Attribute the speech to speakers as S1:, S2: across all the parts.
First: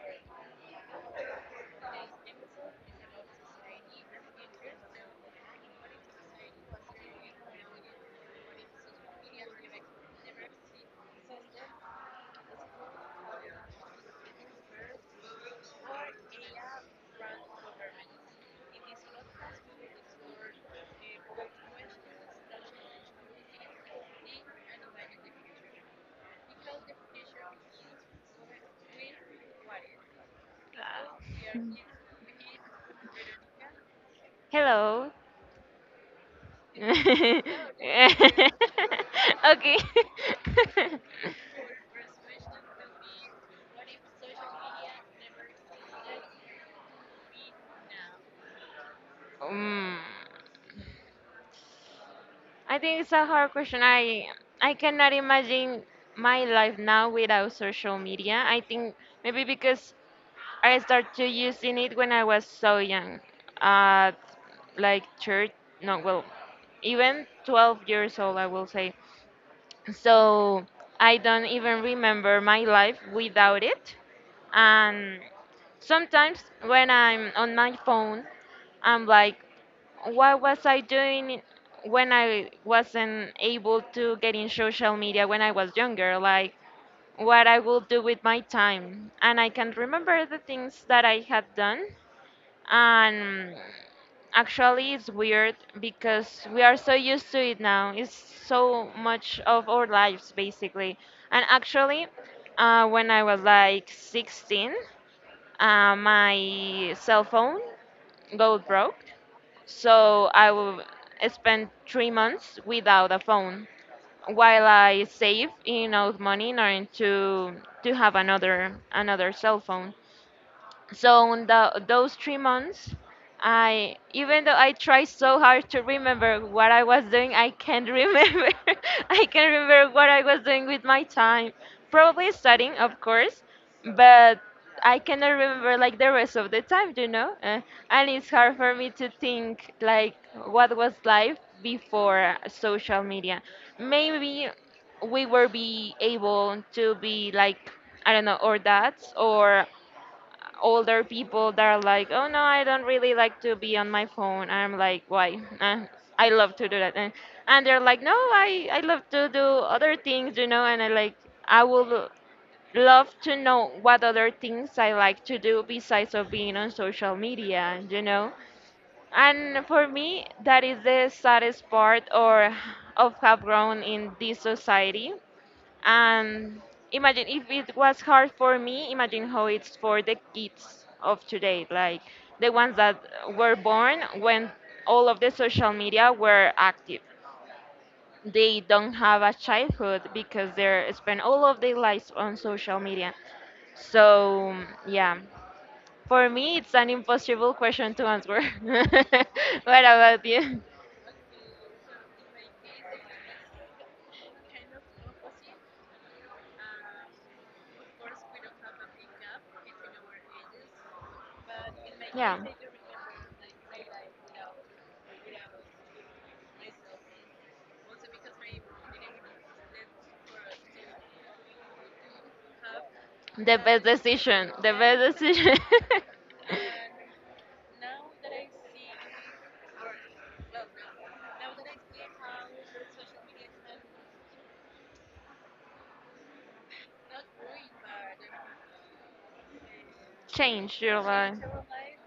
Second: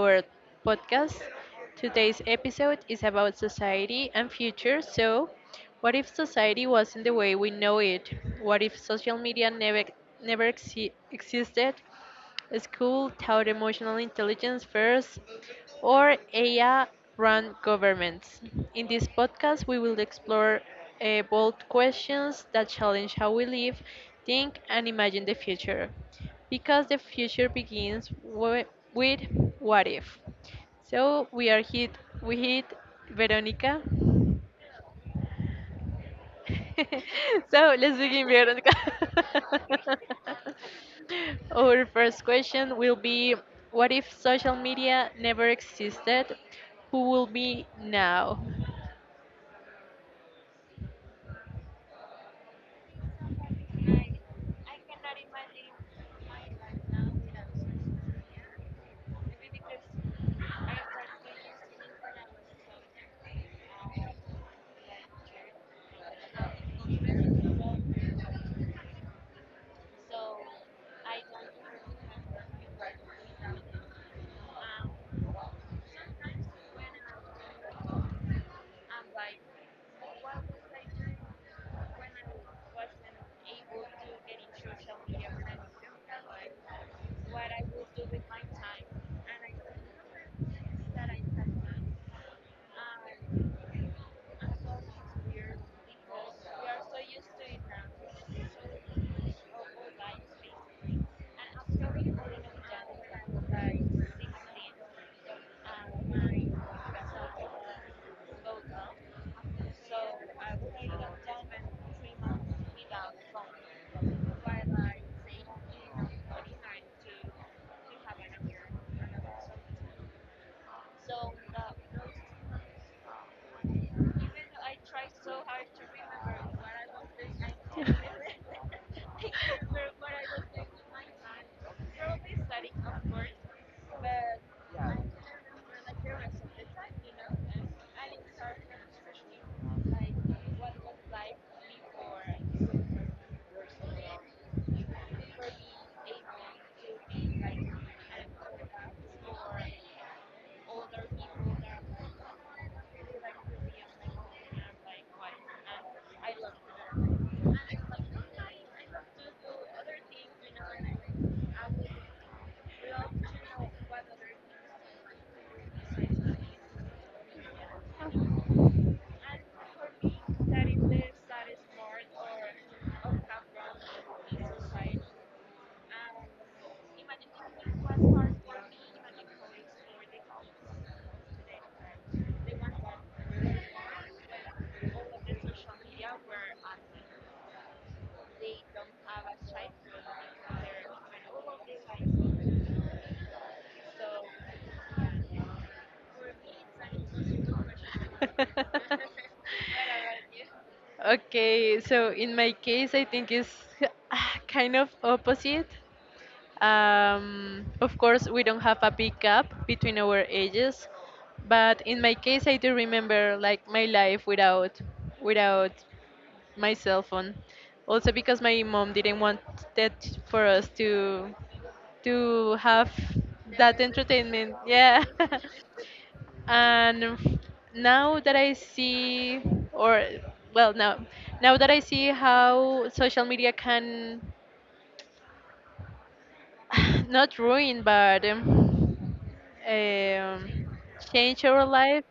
S1: our podcast. Today's episode is about society and future. So, what if society wasn't the way we know it? What if social media never existed? School taught emotional intelligence first, or AI run governments. In this podcast, we will explore bold questions that challenge how we live, think, and imagine the future. Because the future begins with what if. So we hit Veronica.
S2: Hello.
S1: So let's begin, Veronica.
S2: Okay.
S1: Our first question will be, what if social media never existed? Who will be now?
S2: um, I think it's a hard question. I cannot imagine my life now without social media. I think maybe because I started using it when I was so young. Uh, like church, no, well, even 12 years old, I will say. So I don't even remember my life without it. And sometimes when I'm on my phone, I'm like, what was I doing when I wasn't able to get in social media when I was younger, like what I will do with my time? And I can remember the things that I had done. And actually, it's weird because we are so used to it now. It's so much of our lives, basically. And actually, when I was like 16, my cell phone got broke. So spend 3 months without a phone while I save enough money in order to have another cell phone. So in those 3 months, I, even though I try so hard to remember what I was doing, I can't remember. I can't remember what I was doing with my time. Probably studying, of course, but I cannot remember like the rest of the time. And it's hard for me to think like what was life before social media. Maybe we were be able to be like, I don't know, or that, or older people that are like, oh no, I don't really like to be on my phone. I'm like, why? I love to do that. And they're like, no, I love to do other things, you know. And I like, I would love to know what other things I like to do besides of being on social media. And for me, that is the saddest part or of have grown in this society. And imagine if it was hard for me, imagine how it's for the kids of today, like the ones that were born when all of the social media were active. They don't have a childhood because they spend all of their lives on social media. So, yeah, for me, it's an impossible question to answer. What about you? So, so in
S1: Okay, so in my case, I think it's kind of opposite. Of course, we don't have a big gap between our ages, but in my case, I do remember like my life without my cell phone. Also because my mom didn't want that for us to have
S2: Have the a
S1: that
S2: best decision.
S1: entertainment.
S2: Decision.
S1: Yeah.
S2: The decision. And
S1: And now that I see, or well, now that I see how social media can not ruin, but um,
S2: change your,
S1: change our life.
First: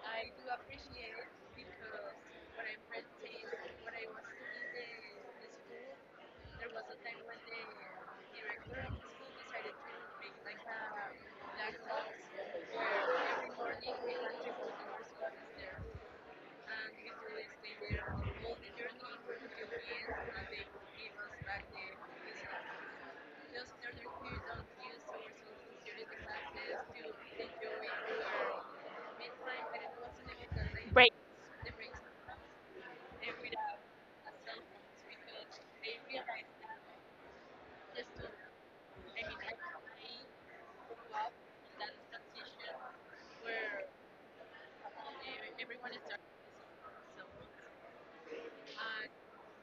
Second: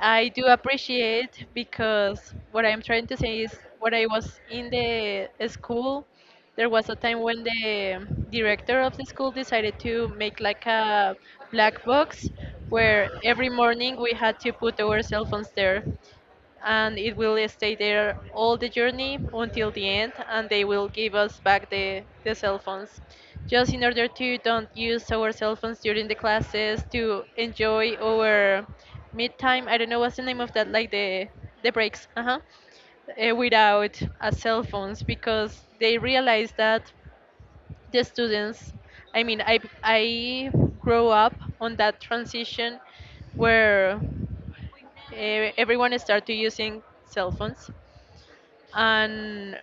S1: I do appreciate because what I'm trying to say is when I was in the school, there was a time when the director of the school decided to make like a black box where every morning we had to put our cell phones there, and it will stay there all the journey until the end, and they will give us back the cell phones, just in order to don't use our cell phones during the classes, to enjoy our mid time. I don't know what's the name of that, like the breaks. Uh-huh. Without cell phones, because they realize that the students, I mean, I grow up on that transition where everyone started using cell phones, and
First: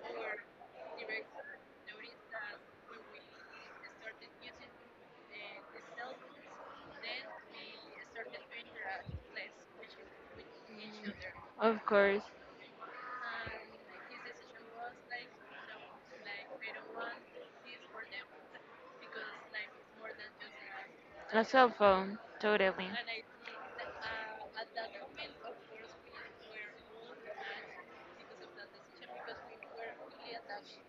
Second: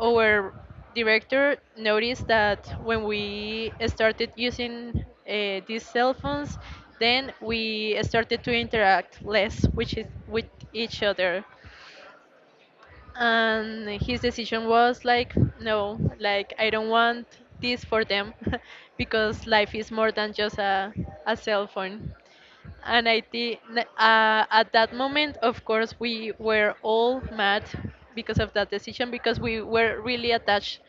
S1: our director noticed that when we started using these cell phones, then we started to interact less, which is with each other.
S2: of course.
S1: And his decision was like, no, like I don't want this for them, because life is more than just a
S2: A
S1: cell
S2: cell
S1: phone.
S2: phone, totally.
S1: And I think at that moment, of course, we were all mad because of that decision, because we were really attached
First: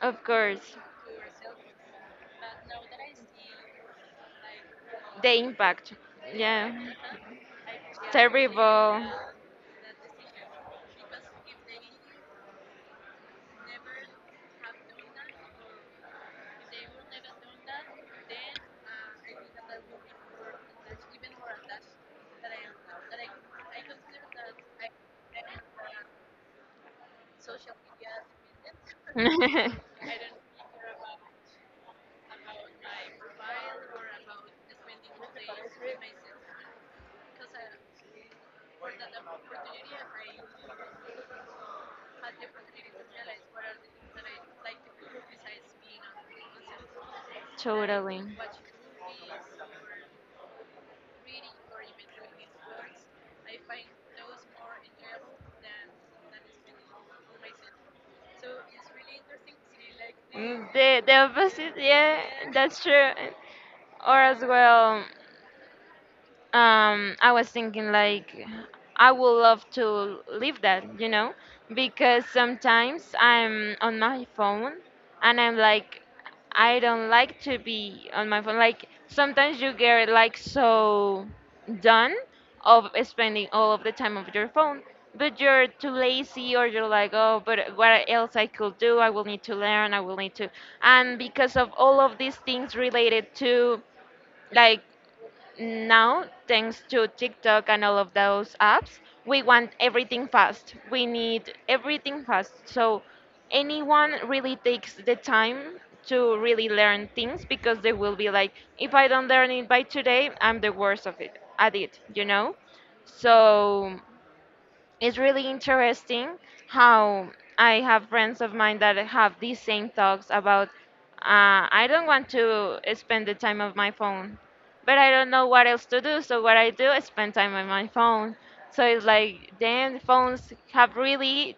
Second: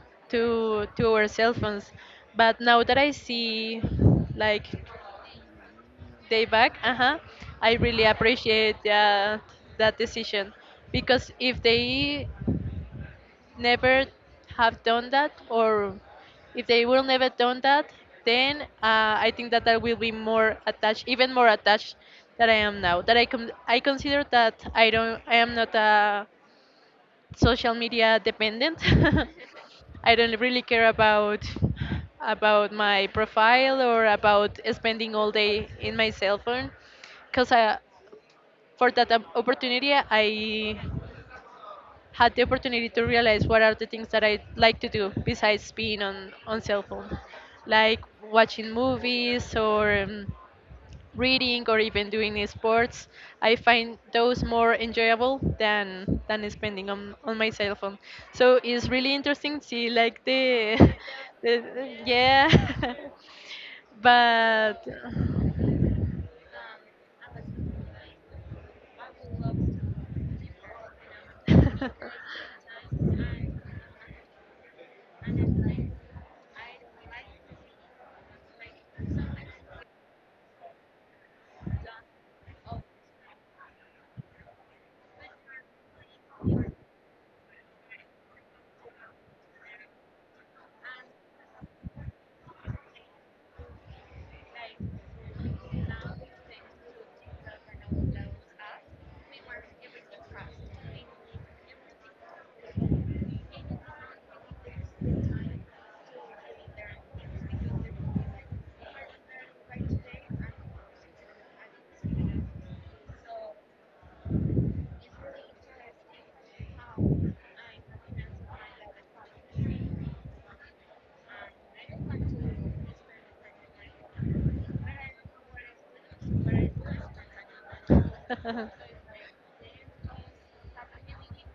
S2: Of course,
S1: to our cell phones. But now that I see like
S2: the impact.
S1: day
S2: Yeah,
S1: back, uh huh, I really appreciate
S2: terrible.
S1: that that decision, because if they never have done that, or if they will never done that, then I think that I will be more attached, even more attached than I am now, that I consider that I am not a social media dependent. I don't really care about my profile, or about spending all day in my cell phone. Because for that opportunity, I had the opportunity to realize what are the things that I like to do besides being on cell phone, like
S2: Totally.
S1: watching movies, or reading, or even doing sports. I find those more enjoyable than spending on my cell phone. So it's really interesting to see like
S2: Mm,
S1: the,
S2: the
S1: the
S2: opposite, yeah,
S1: yeah,
S2: that's true. Or as
S1: but.
S2: well. I was thinking like I would love to leave that, because sometimes I'm on my phone and I'm like, I don't like to be on my phone. Like sometimes you get like so done of spending all of the time of your phone, but you're too lazy or you're like, oh, but what else I could do? I will need to learn. I will need to, and because of all of these things related to like now, thanks to TikTok and all of those apps, we want everything fast. We need everything fast. So anyone really takes the time to really learn things because they will be like, if I don't learn it by today, I'm the worst of it at it, you know? So it's really interesting how I have friends of mine that have these same thoughts about I don't want to spend the time on my phone, but I don't know what else to do. So what I do is spend time on my phone. So it's like then phones have really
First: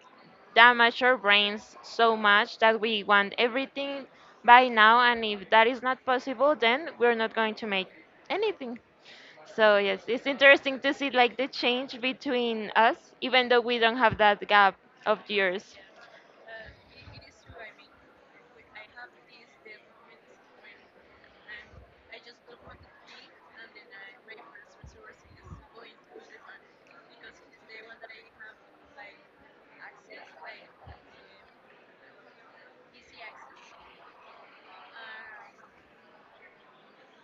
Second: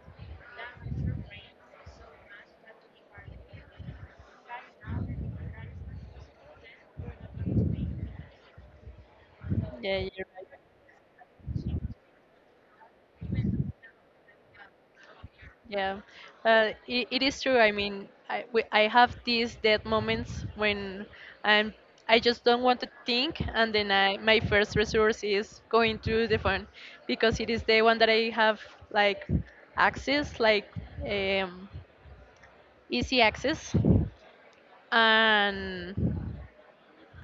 S2: damaged our brains so much that we want everything by now, and if that is not possible, then we're not going to make anything. So
S1: Yeah,
S2: yes,
S1: you're
S2: it's interesting to see like the change between us, even though we don't have that gap of years.
S1: yeah, it is true. I mean, I have these dead moments when I'm I just don't want to think, and then I my first resource is going to the phone, because it is the one that I have, like access, like um, easy access. And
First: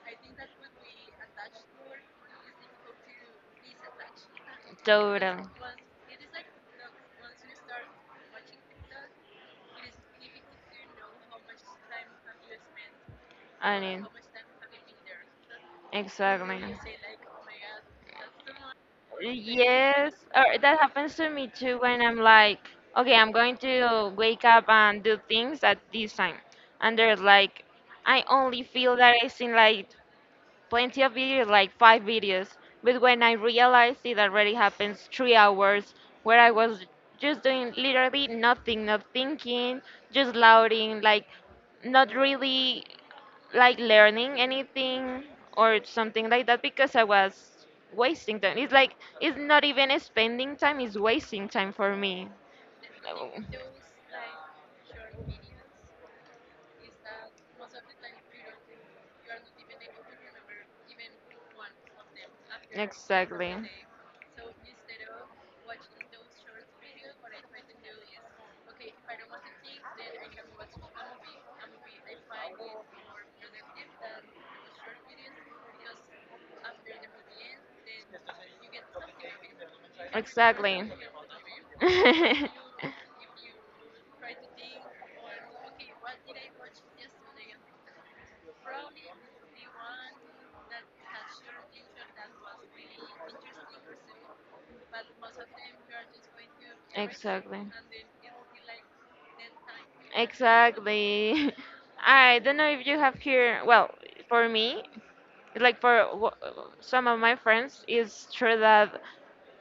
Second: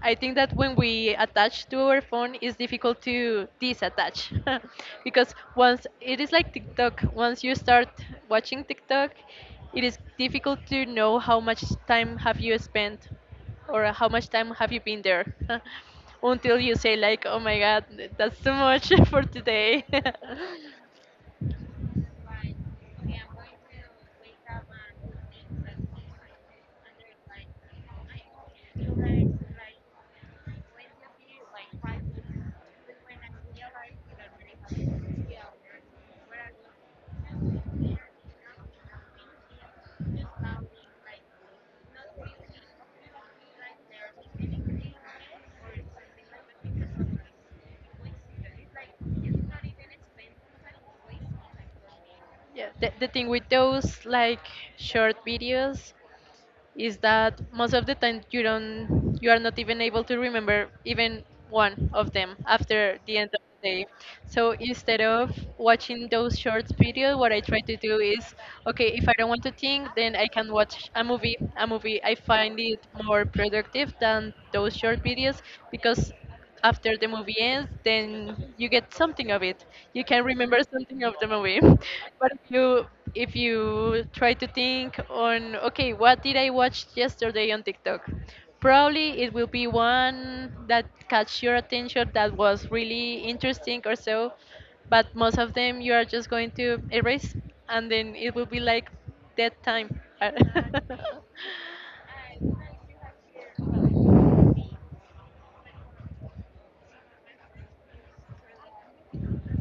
S1: I think that when we attach to our phone, it's difficult to disattach. Because
S2: Total.
S1: once it is like TikTok, once you start watching TikTok, it is difficult to know how much time have you spent,
S2: I
S1: or
S2: mean,
S1: how much time have you been there.
S2: exactly.
S1: Until you say like, oh my god, that's too much for today.
S2: Yes, or that happens to me too when I'm like, okay, I'm going to wake up and do things at this time. And they're like, I only feel that it's in like plenty of videos, like five videos. But when I realized it already happens 3 hours where I was just doing literally nothing, not thinking, just louding, like not really like learning anything or something like that because I was wasting time. It's like it's not even spending time, it's wasting time for me.
S1: Yeah. The thing
S2: Oh.
S1: with those like short videos is that most of the time you are not even able to remember even one of them after the end of
S2: Exactly.
S1: the day. So instead of watching those short videos, what I try to do is, okay, if I don't want to think, then I can watch a movie. A movie, I find it more productive than those short videos, because after the movie ends, then you get something of it. You can remember
S2: Exactly.
S1: something of the movie. But if you try to think on, okay, what did I watch yesterday on TikTok? Probably it will be one that catch your attention, that was really interesting or so, but most of them you are just going to erase,
S2: Exactly.
S1: and then it will be like dead time.
S2: Exactly. I don't know if you have here. Well, for me, like some of my friends, it's true that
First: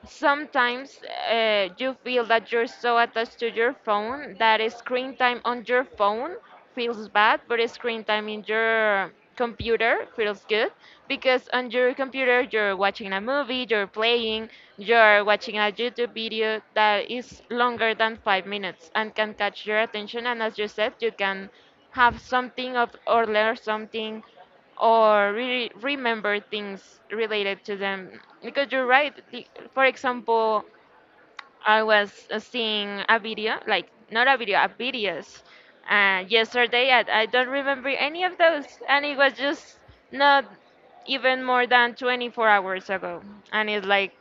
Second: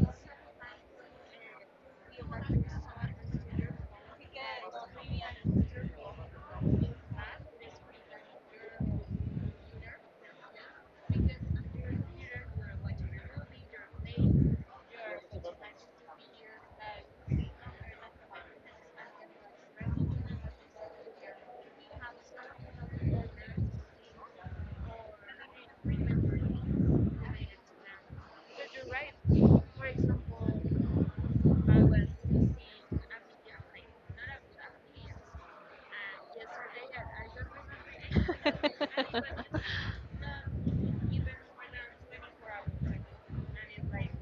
S2: sometimes you feel that you're so attached to your phone that a screen time on your phone feels bad, but a screen time in your computer feels good because on your computer you're watching a movie, you're playing, you're watching a YouTube video that is longer than 5 minutes and can catch your attention. And as you said, you can have something of or learn something or really remember things related to them because you're right for example I was seeing a video, like not a video, a videos, yesterday. And I don't remember any of those, and it was just not even more than 24 hours ago. And it's like,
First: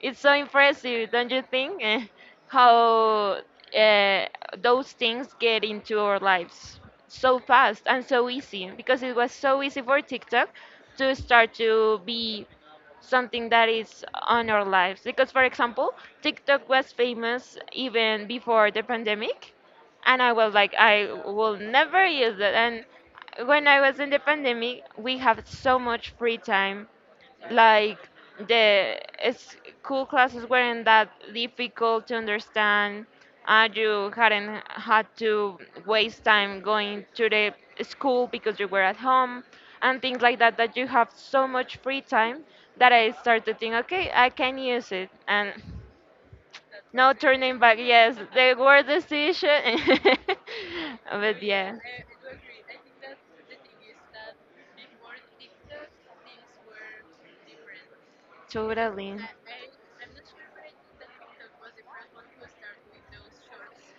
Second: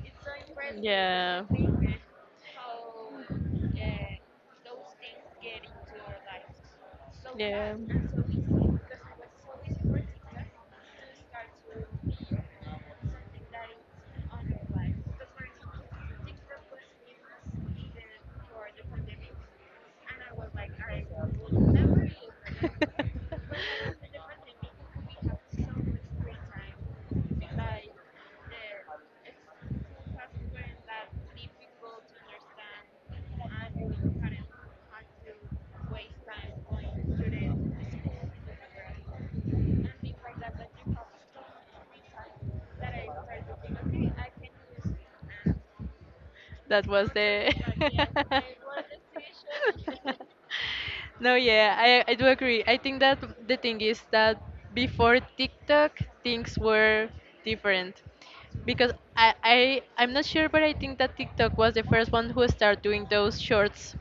S2: it's so impressive, don't you think? How uh, those things get into our lives so fast and so easy because it was so easy for TikTok to start to be something that is on our lives. Because, for example, TikTok was famous even before the pandemic, and I was like, I will never use it. And when I was in the pandemic, we have so much free time like the school classes weren't that difficult to understand. You hadn't had to waste time going to the school because you were at home and things like that. That you have so much free time that I started to think, okay, I can use it, and
S1: That was
S2: no
S1: the.
S2: turning back. Yes, the word decision,
S1: No,
S2: but yeah.
S1: yeah, I do agree. I think that the thing is that before TikTok, things were different. Because
S2: Totally.
S1: I'm not sure, but I think that TikTok was the first one who started doing those shorts.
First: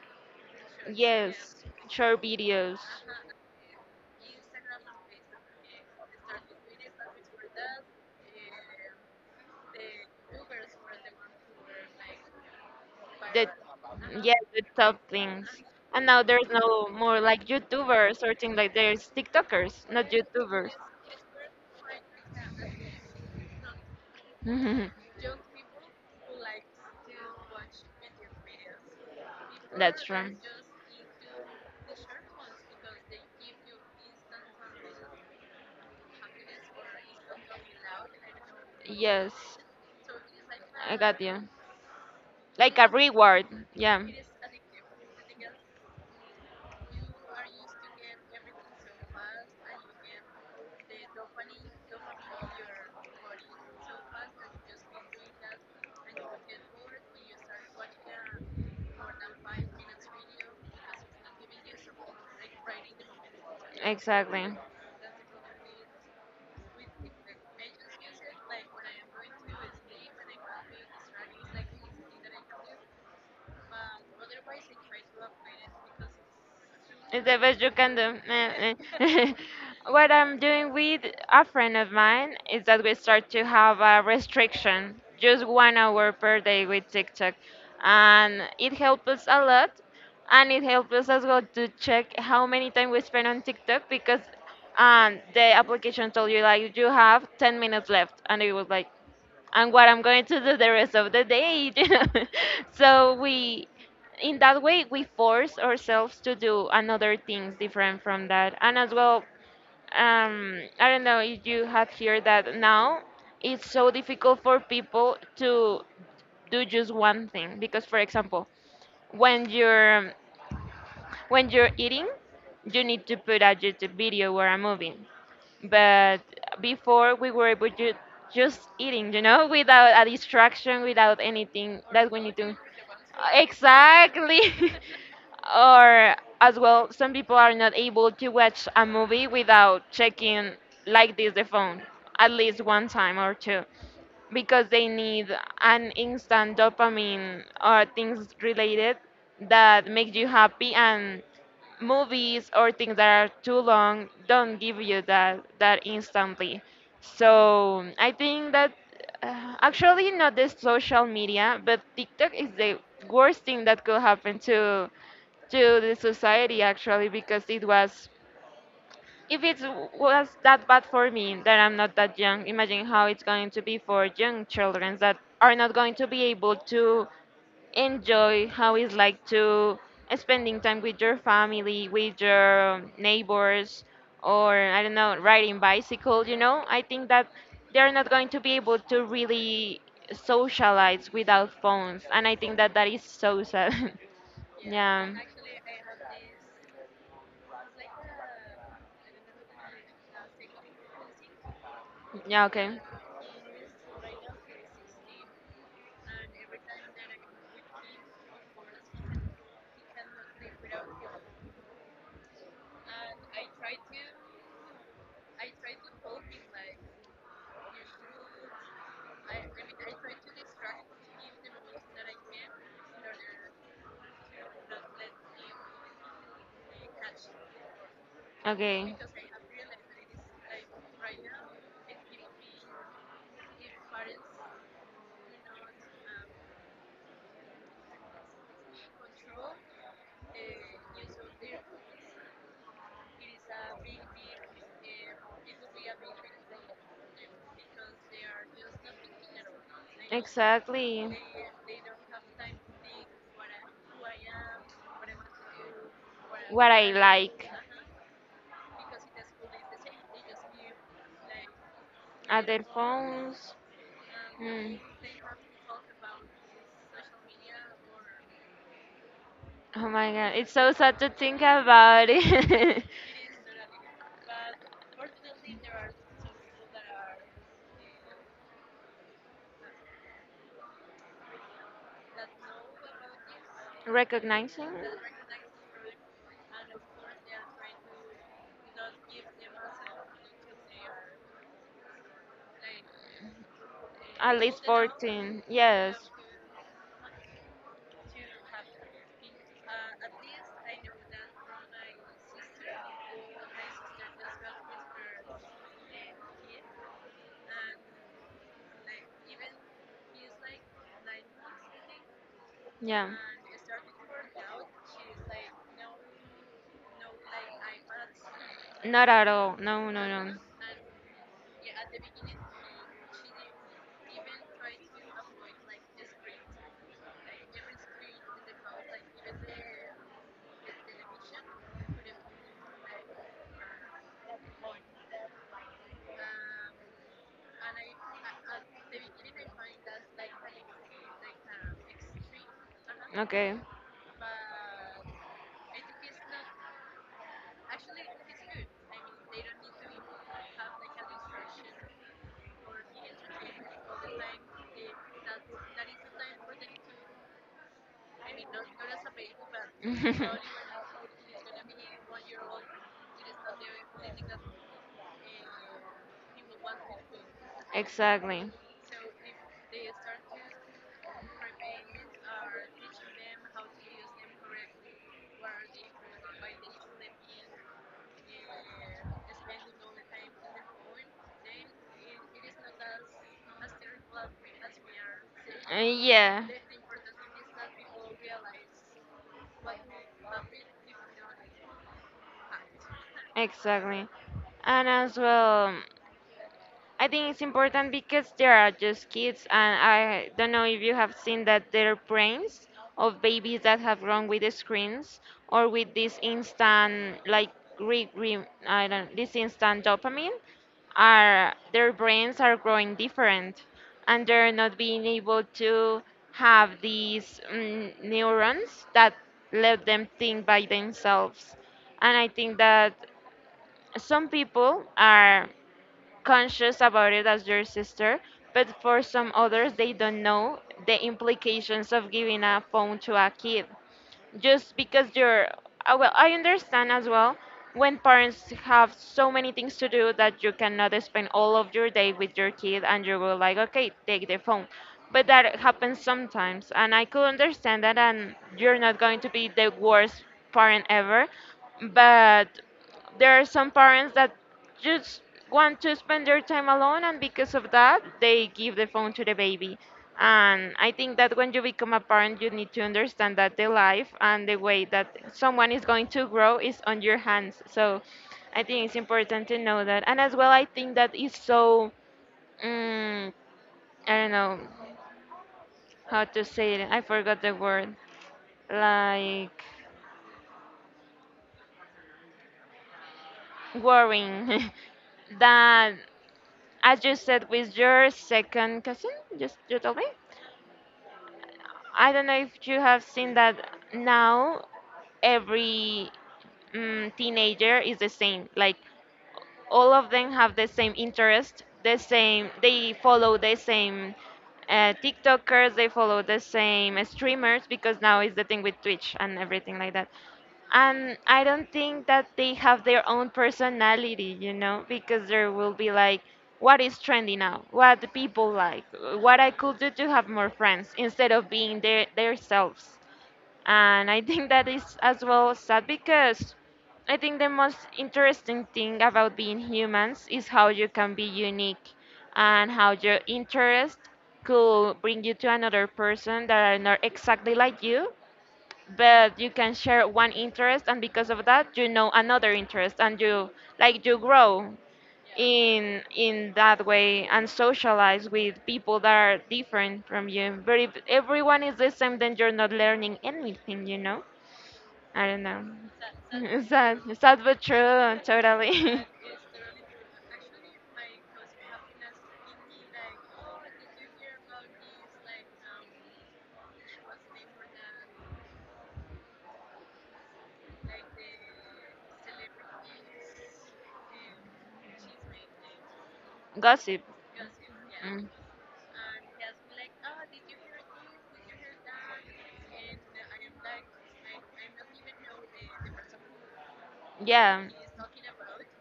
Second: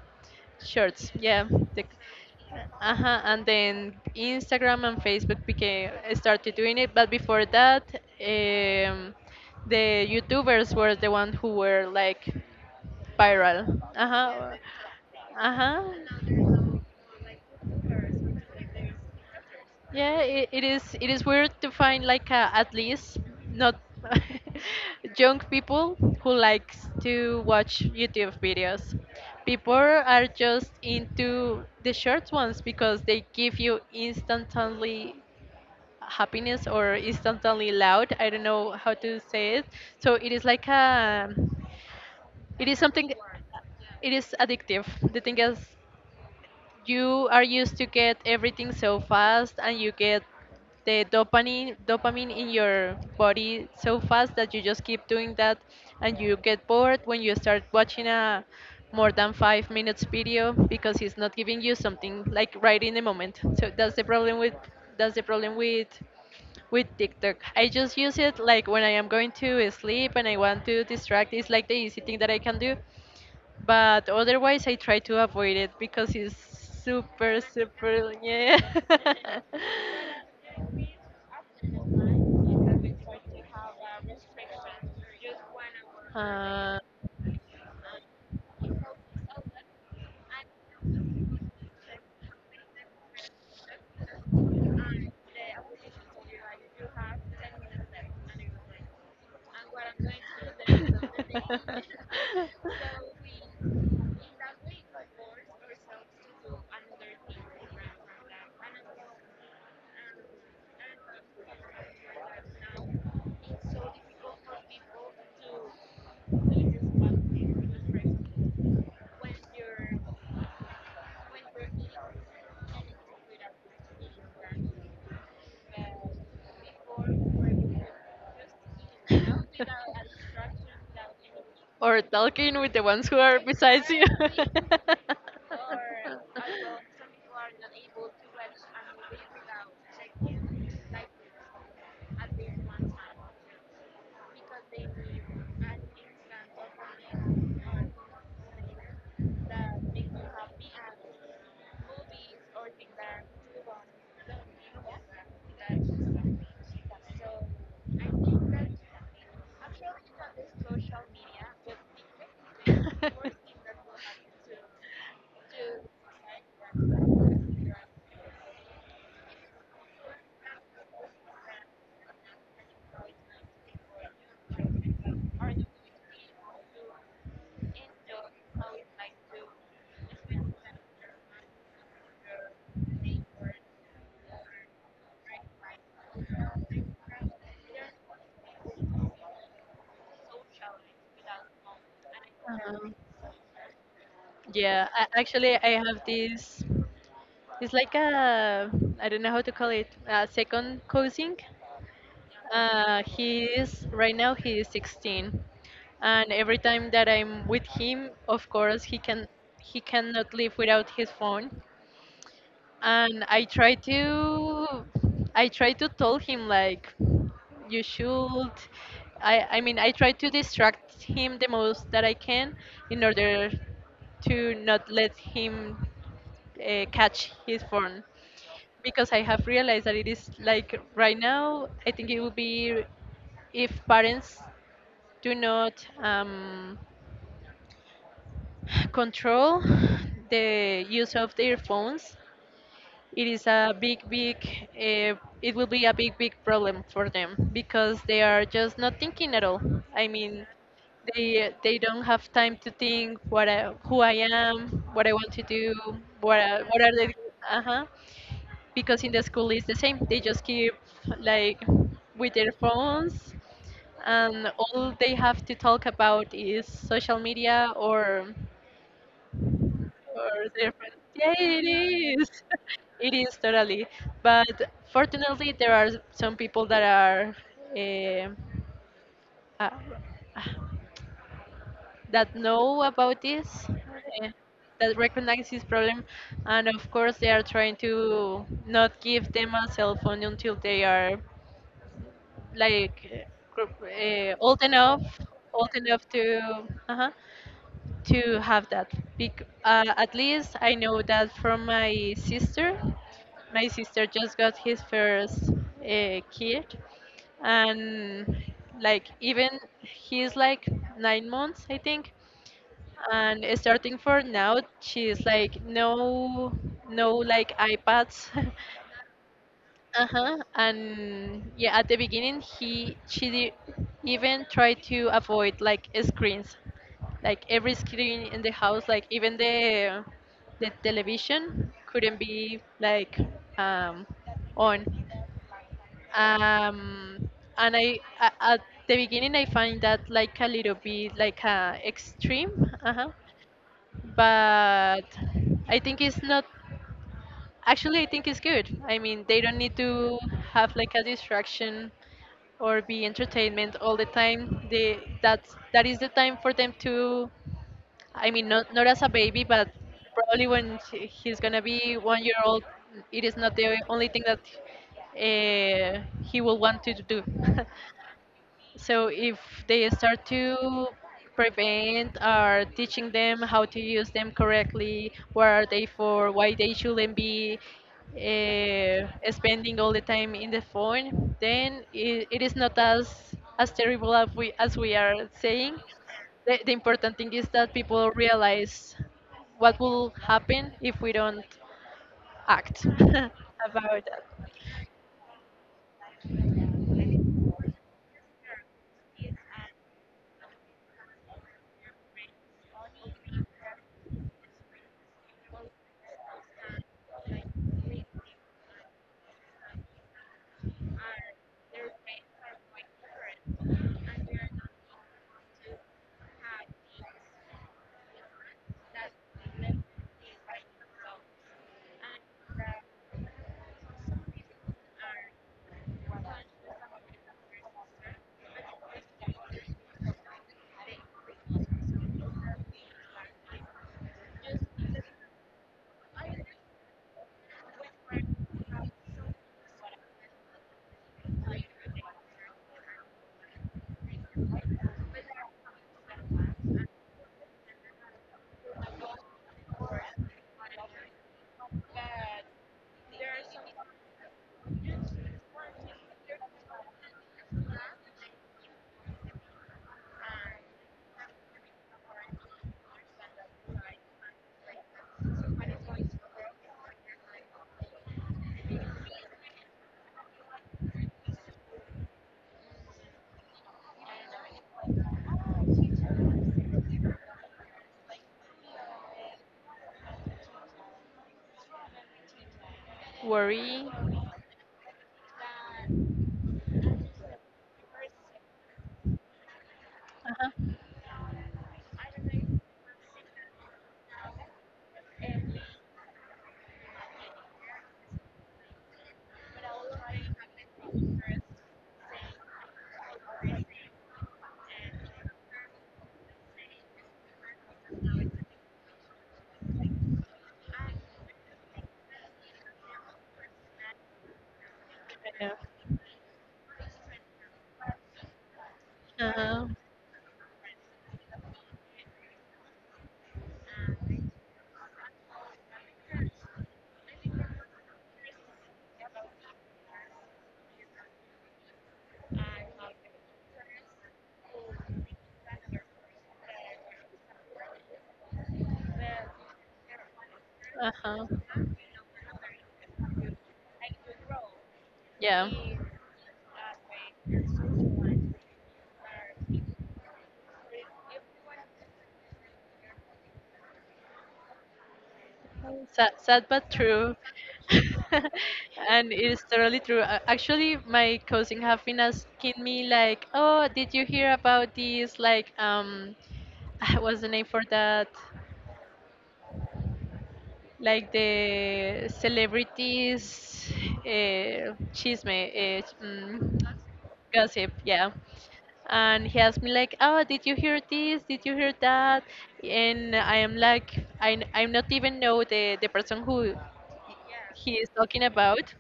S1: Shorts,
S2: Yes,
S1: yeah. The,
S2: short videos.
S1: uh-huh, and then Instagram and Facebook became started doing it, but before that, um, the YouTubers were the one who were like
S2: The,
S1: viral.
S2: yeah,
S1: Uh-huh.
S2: the top things.
S1: Uh-huh.
S2: And now there's no more like YouTubers or things like there's TikTokers, not
S1: Yeah, it
S2: YouTubers.
S1: is. It is weird to find like at least not young people who likes to watch YouTube videos. People
S2: That's
S1: are
S2: true.
S1: just into the short ones because they give you instantly happiness or instantly loud. I don't know how to
S2: Yes,
S1: say it. So it is like
S2: I got
S1: a.
S2: you.
S1: It
S2: Like
S1: is
S2: a
S1: something.
S2: reward. Yeah.
S1: It is addictive. The thing is you are used to get everything so fast, and you get the dopamine in your body so fast that you just keep doing that, and you get bored when you start watching a more than 5 minute video, because it's not giving you something like right in the moment. So
S2: Exactly.
S1: that's the problem with TikTok. I just use it like when I am going to sleep and I want to distract. It's like the easy thing that I can do, but otherwise I try to avoid it because it's
S2: It's the
S1: super
S2: best you can
S1: super
S2: do.
S1: yeah.
S2: Eh. What I'm doing with a friend of mine is that we start to have a restriction, just 1 hour per day with TikTok. And it helps us a lot. And it helps us as well to check how many time
S1: uh,
S2: we spend on TikTok because the application told you like you have 10 minutes left. And it was like, and what I'm going to do the rest of the day. You know. So we, in that way, we force ourselves to do another things different from that. And as well, I don't know if you have heard that now it's so difficult for people to do just one thing because, for example, when you're when you're eating, you need to put a YouTube video or a movie, but before we were able to just eating without a distraction, without anything
S1: Or
S2: that we need to
S1: talking with the ones who are besides you.
S2: exactly. Or as well, some people are not able to watch a movie without checking like this the phone at least one time or two because they need an instant dopamine or things related that make you happy. And movies or things that are too long don't give you that that instantly. So I think that actually not the social media but TikTok is the worst thing that could happen to the society actually because it was if it was that bad for me that I'm not that young, imagine how it's going to be for young children that are not going to be able to enjoy how it's like to spending time with your family, with your neighbors, or I don't know, riding bicycle. You know, I think that they're not going to be able to really socialize without phones, and I think that that
S1: Um,
S2: is so sad.
S1: yeah,
S2: Yeah.
S1: actually, I have this. It's like a, I don't know how to call it, a second cousin.
S2: Yeah. Okay.
S1: He is 16, and every time that I'm with him, of course he cannot live without his phone, and I try to tell him like, you should, I mean I try to distract him the most that I can in order to not let him catch his phone.
S2: Okay.
S1: Because I have realized that it is like right now, I think it would be, if parents do not um, control the use of their phones, it is a uh, it will be a big, big problem for them, because they are just not thinking at all. I mean,
S2: Exactly.
S1: they don't have time to think what I, who I am, what I want to do, what are they,
S2: Like.
S1: uh huh, because in the school it's the same. They just keep like
S2: Uh-huh.
S1: with
S2: And
S1: their
S2: other
S1: phones,
S2: phones.
S1: and
S2: Mm.
S1: all they have to talk about is social media
S2: Oh my god,
S1: or
S2: it's so
S1: their friends.
S2: sad to
S1: Yeah,
S2: think about
S1: it
S2: it. It
S1: is.
S2: is totally,
S1: It is totally. But fortunately, there are some people that are eh, uh,
S2: are
S1: that know about this, eh,
S2: recognizing
S1: that recognize this problem, and of course, they are trying to not give them a cell phone until they are like
S2: at
S1: old
S2: least
S1: enough,
S2: 14,
S1: old
S2: yes.
S1: enough to uh to have that big, at least I know that, from my sister, my sister just got his first kid, and like even he's like 9 months I think.
S2: Yeah.
S1: And starting for now she's like, no, no like iPads.
S2: Not at all. No, no, no.
S1: Uh-huh. And yeah, at the beginning he she even tried to avoid like screens. Like every screen in the house, like even the television couldn't be like um on. Um and at the beginning I find that like a little bit like extreme. Uh-huh.
S2: Okay.
S1: But I think it's not actually, I think it's good. I mean, they don't need to have like a distraction or be entertainment all the time. They That's that is the time for them to, I mean, not as a baby, but probably when he's gonna be 1 year old, it is not the only thing that uh, he will want to do.
S2: Exactly.
S1: So if they start to prevent or teaching them how to use them correctly, what are they for, why they shouldn't be spending all the time in the phone, then it is not as as terrible as we are saying.
S2: Yeah,
S1: The important thing is that people realize what will happen if we don't act about
S2: exactly.
S1: that.
S2: And as well. I think it's important because they are just kids, and I don't know if you have seen that their brains of babies that have grown with the screens or with this instant, like, re, re, I don't, this instant dopamine, are their brains are growing different, and they're not being able to have these mm, neurons that let them think by themselves. And I think that some people are conscious about it as your sister, but for some others, they don't know the implications of giving a phone to a kid. Just because you're, I understand as well when parents have so many things to do that you cannot spend all of your day with your kid and you will like, okay, take the phone. But that happens sometimes, and I could understand that, and you're not going to be the worst parent ever, but there are some parents that just want to spend their time alone, and because of that they give the phone to the baby. And I think that when you become a parent, you need to understand that the life and the way that someone is going to grow is on your hands. So I think it's important to know that. And as well, I think that is so, mm, I don't know how to say it, I forgot the word, like
S1: Worry.
S2: worrying. That, as you said, with your second cousin, just you told me.
S1: Uh-huh.
S2: I don't know if you have seen that now every teenager is the same. Like, all of them have the same interest, the same, they follow the same tiktokers, they follow the same streamers because now is the thing with Twitch and everything like that. And I don't think that they have their own personality, you know, because
S1: Yeah.
S2: there will be like what is trendy now, what the people like, what I
S1: Uh-huh.
S2: could do to have more friends instead of being their themselves. And I think that is as well sad because I think the most interesting thing about being humans is how you can be unique and how your interest could bring you to another person that are not exactly like you, but you can share one interest
S1: Uh
S2: and because
S1: huh.
S2: of that you know another interest, and you like you grow
S1: Yeah.
S2: in that way and socialize with people that are different from you. But if everyone is the same, then you're not learning anything, you know? I don't know.
S1: Sad, sad but
S2: Sad,
S1: true.
S2: sad but true, totally.
S1: And it is totally true. Actually, my cousin have been asking me like, "Oh, did you hear about this? Like, what's the name for that? Like the celebrities, uh, chisme, uh, ch- mm,
S2: Gossip.
S1: gossip, yeah."
S2: Mm.
S1: And he asked me like, "Oh, did you hear this? Did you hear that?" And I am like, I'm not even know the person who
S2: Yeah.
S1: he is talking about.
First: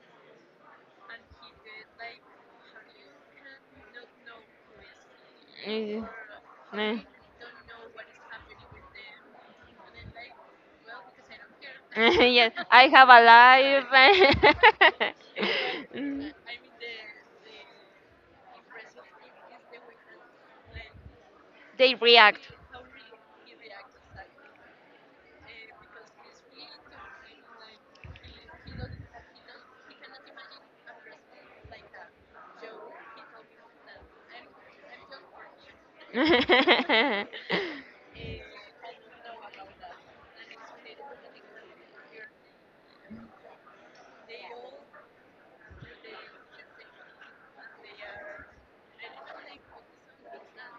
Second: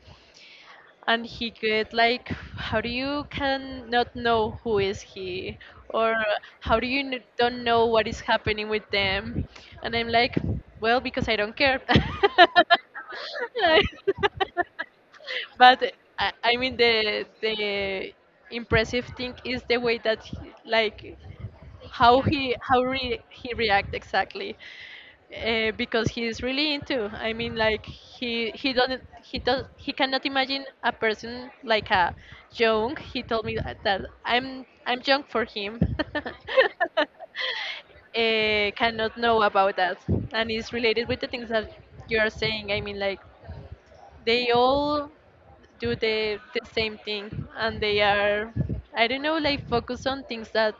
S1: And he get like, "How do you can not know who is he,
S2: Eh,
S1: or how do you
S2: eh.
S1: don't know what is happening with them?" And I'm like, well, because I don't care.
S2: Yes, I have a
S1: Like,
S2: life.
S1: but
S2: Mm.
S1: I mean the impressive thing is the way that he, like,
S2: They
S1: how
S2: react.
S1: he he react exactly, because he's really into, I mean, like, he doesn't he does he cannot imagine a person like a young, he told me that that I'm young for him cannot know about that. And it's related with the things that you are saying, I mean, like, they all do the same thing, and they are, I don't know, like, focus on things that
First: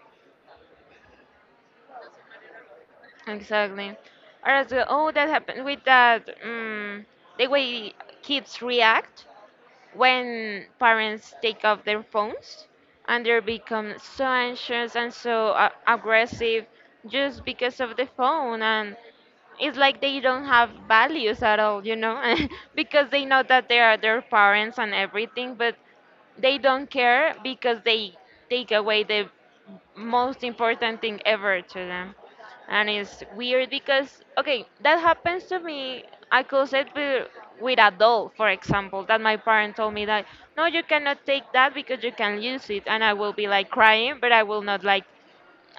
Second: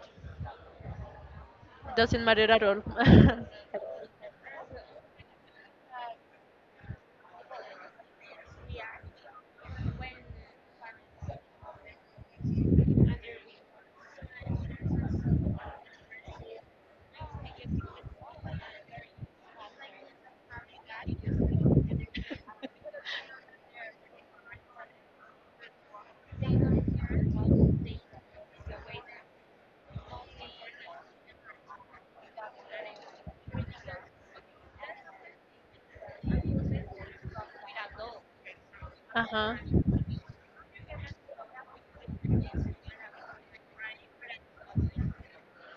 S1: doesn't matter at all.
S2: Exactly. Or as well, oh, that happened with that, the way kids react when parents take off their phones, and they become so anxious and so aggressive just because of the phone. And it's like they don't have values at all, you know, because they know that they are their parents and everything, but they don't care because they take away the most important thing ever to them. And it's weird because, okay, that happens to me, I could say, with a doll, for example, that my
S1: Uh-huh.
S2: parent told me that, no, you cannot take that because you can use it. And I will be like crying, but I will not like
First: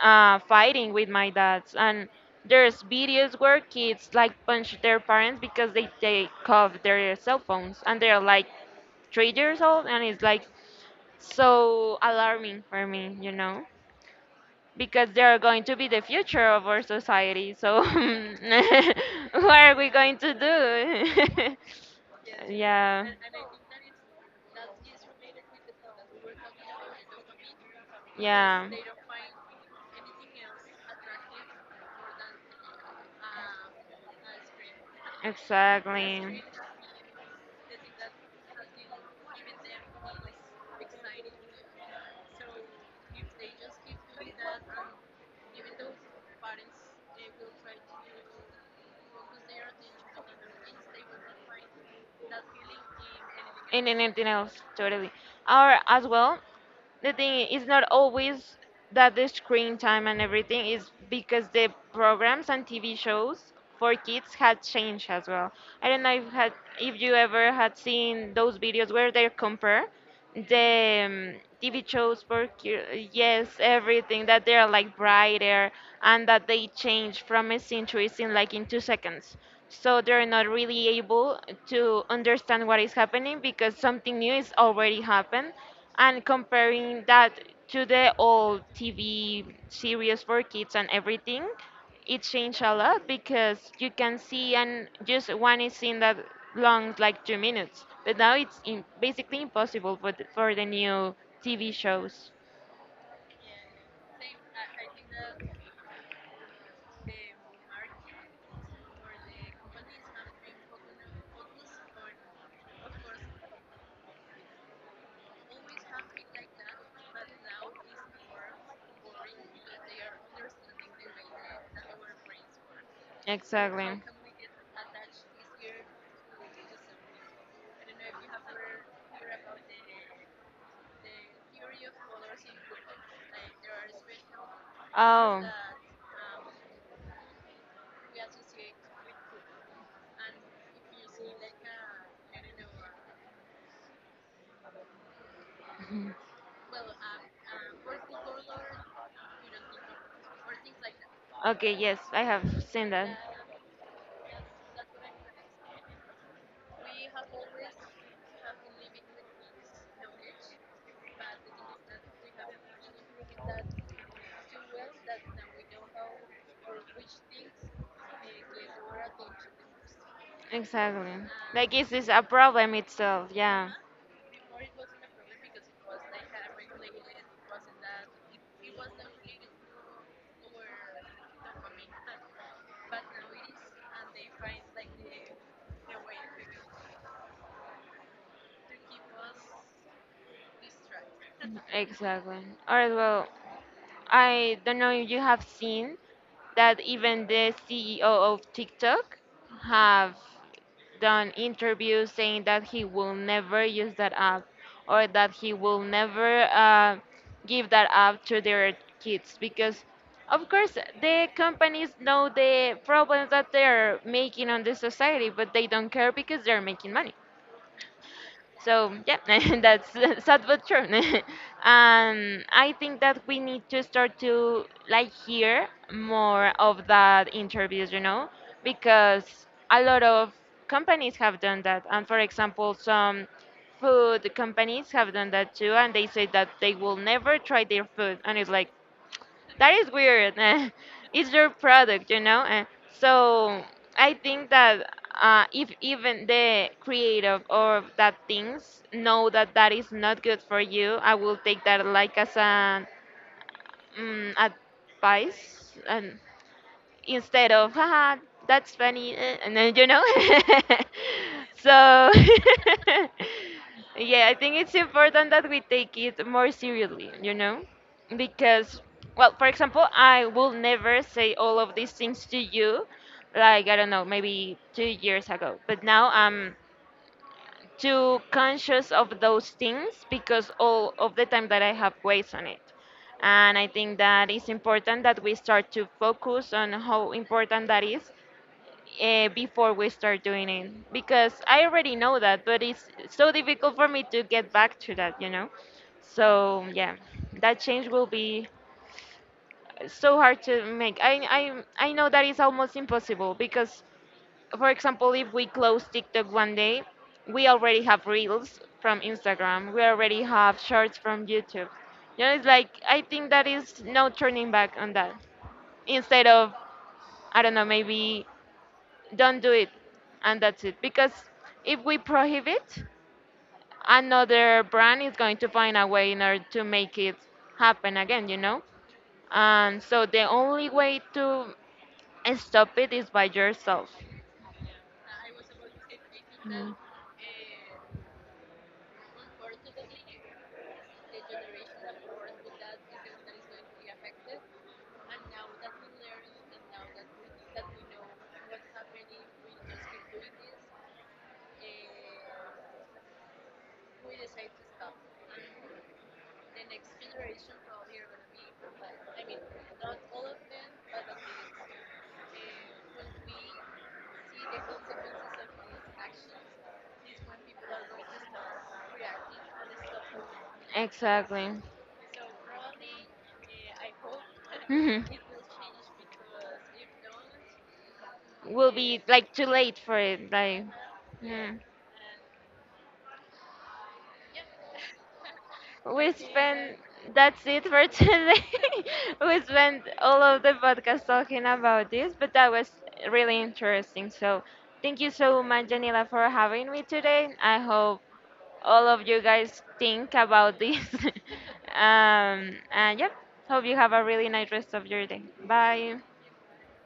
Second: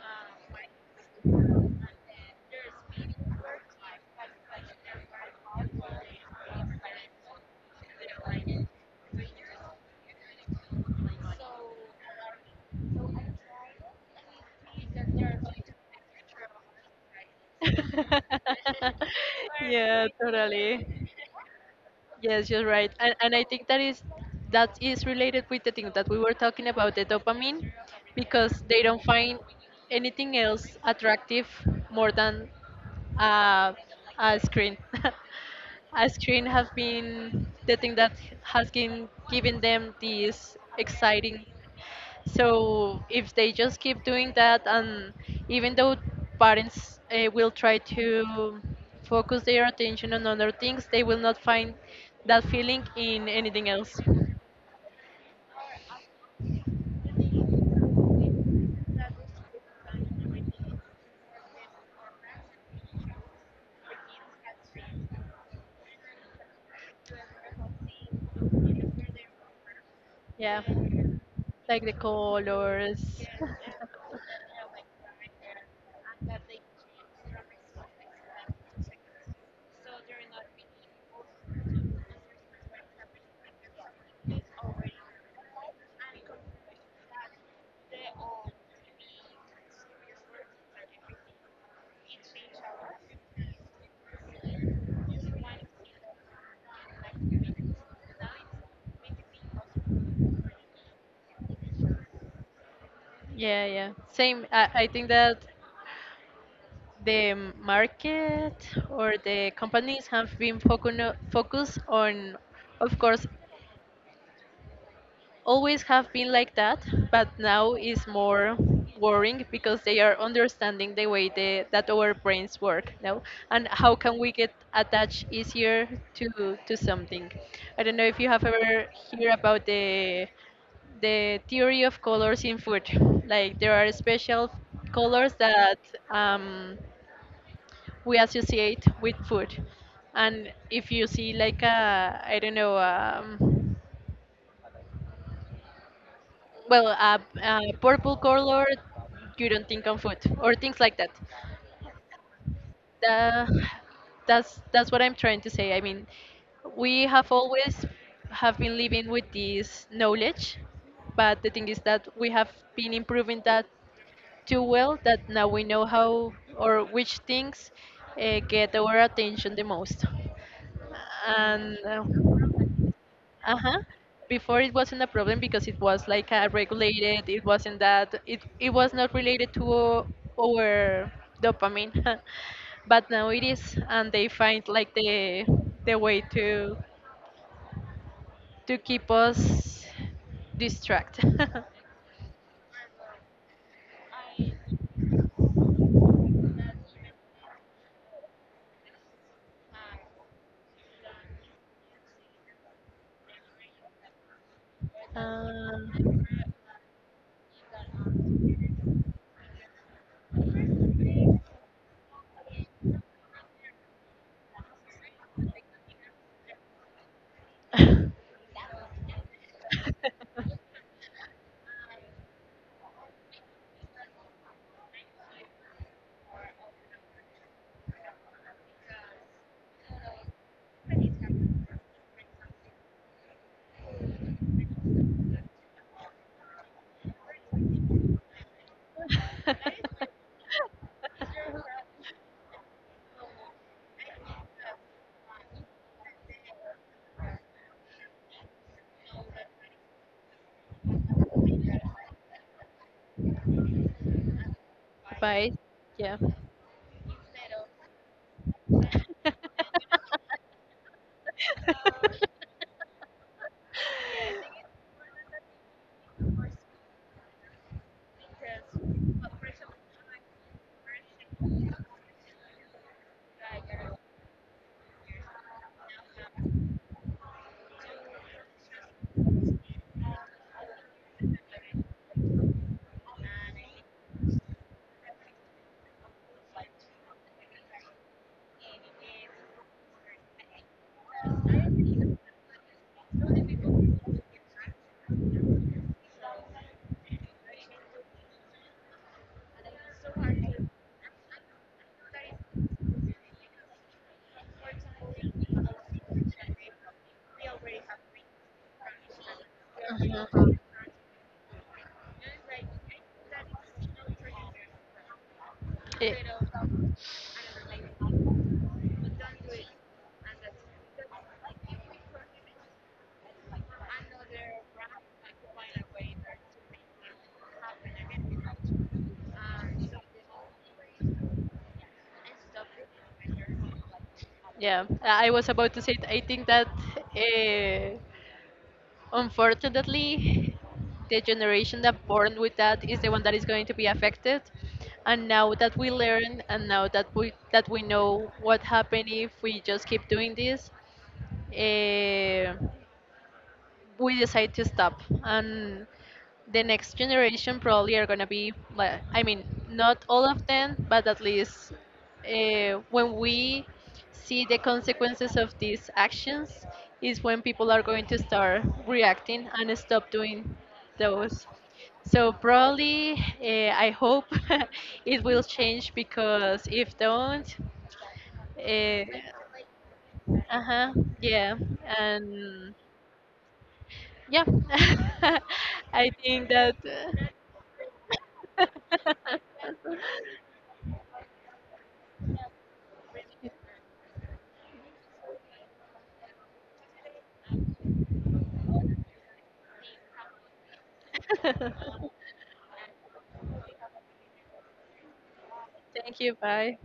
S2: fighting with my dads. And there's videos where kids like punch their parents because they take off their cell phones, and they're like 3 years old, and it's like so alarming for me, you know, because they're going to be the future of our society. So what are we
S1: Yeah,
S2: going to
S1: totally.
S2: do?
S1: Yes, you're right,
S2: Yeah.
S1: and I think that is related with the thing that we were talking about, the dopamine, because
S2: Yeah.
S1: they don't find anything else attractive more than uh, a screen. A
S2: Exactly.
S1: screen has been the thing that has been giving them this exciting, so if they just keep doing that, and even though parents will try to focus their attention on other things, they will not find that feeling in anything
S2: And
S1: else.
S2: anything else, totally. Or as well, the thing is not always that the screen time and everything is because the programs and TV shows for kids had changed as well. I don't know if had, if you ever had seen those videos where they compare
S1: Yeah,
S2: the TV
S1: like the
S2: shows for
S1: colors.
S2: ki-, yes, everything that they're like brighter and that they change from a scene to a scene like in 2 seconds, so they're not really able to understand what is happening because something new is already happened. And comparing that to the old TV series for kids and everything, it changed a lot because you can see and just one is in that long, like 2 minutes, but now it's in, basically impossible for the new TV shows.
S1: Yeah, yeah. Same. I think that the market or the companies have been focus on, of course, always have been like that, but now is more worrying because they are understanding the way they, that our brains work now, and how
S2: Exactly.
S1: can we get attached easier to something. I don't know if you have ever heard about the theory of colors in food. Like, there are special colors
S2: Oh,
S1: that, um, we associate with food, and if you see like a, I don't know. Well, purple color, you don't think on food or things like that.
S2: okay, yes, I have seen that.
S1: The, that's what I'm trying to say. I mean, we have always have been living with this knowledge, but the thing is that we have been improving that too well, that now we know how or which things get our attention the most.
S2: Exactly. Like,
S1: And
S2: is this a problem itself? Yeah.
S1: uh-huh, before it wasn't a problem because it was like a regulated, it wasn't that it was not related to our dopamine, but now it is, and they find like the way to keep us distracted.
S2: Exactly. All right, well, I don't know if you have seen that even the CEO of TikTok have done interviews saying that he will never use that app or that he will
S1: um,
S2: never give that app to their kids because of course the companies know the problems that they're making on the society, but they don't care because they're making money. So yeah, that's sad but true. And I think that we need to start to like hear more of that interviews, you know, because a lot of companies have done that. And for example, some food companies have done that too, and they say that they will never try their food, and it's like that is
S1: but
S2: weird. Eh. It's your product, you know. Eh. So I think that if even the creative of that things know that that is not good for you, I will take that like as an advice.
S1: yeah.
S2: And instead of haha, that's funny, eh," and then. So yeah, I think it's important that we take it more seriously, you know, because, well, for example, I will never say all of these things to you, like I don't know, maybe 2 years ago, but now I'm too conscious of those things because all of the time that I have waste on it. And I think that it's important that we start to focus on how important that is before we start doing it. Because I already know that, but it's so difficult for me to get back to that, you know? So, yeah, that change will be so hard to make. I know that it's almost impossible because, for example, if we close TikTok one day, we already have reels from Instagram. We already have shorts from YouTube. You know, it's like I think that is no turning back on that. Instead of, I don't know, maybe don't do it, and that's it. Because if we prohibit, another brand is going to find a way in order to make it happen again. You know, and so the only way to stop it is by yourself.
S1: Yeah, I was about to say, it. I think that,
S2: Mm.
S1: uh, unfortunately, the generation that born with that is the one that is going to be affected. And now that we learn, and now that we know what happened if we just keep doing this, uh, we decide to stop, and the next generation probably are going to be like, I mean, not all of them, but at least, when we see the consequences of these actions is when people are going to start reacting and stop doing those.
S2: Exactly.
S1: So probably, I hope
S2: Mhm.
S1: it will change, because if don't,
S2: Will be
S1: uh,
S2: like too late for it. Like,
S1: uh-huh, yeah.
S2: mm.
S1: And yeah, I
S2: We
S1: think that.
S2: spent. That's it for today. We spent all of the podcast talking about this, but that was really interesting. So, thank you so much, Janila, for having me today. I hope all of you guys think about this. And yep, hope you have a really nice rest of your day. Bye.
S1: Thank you. Bye.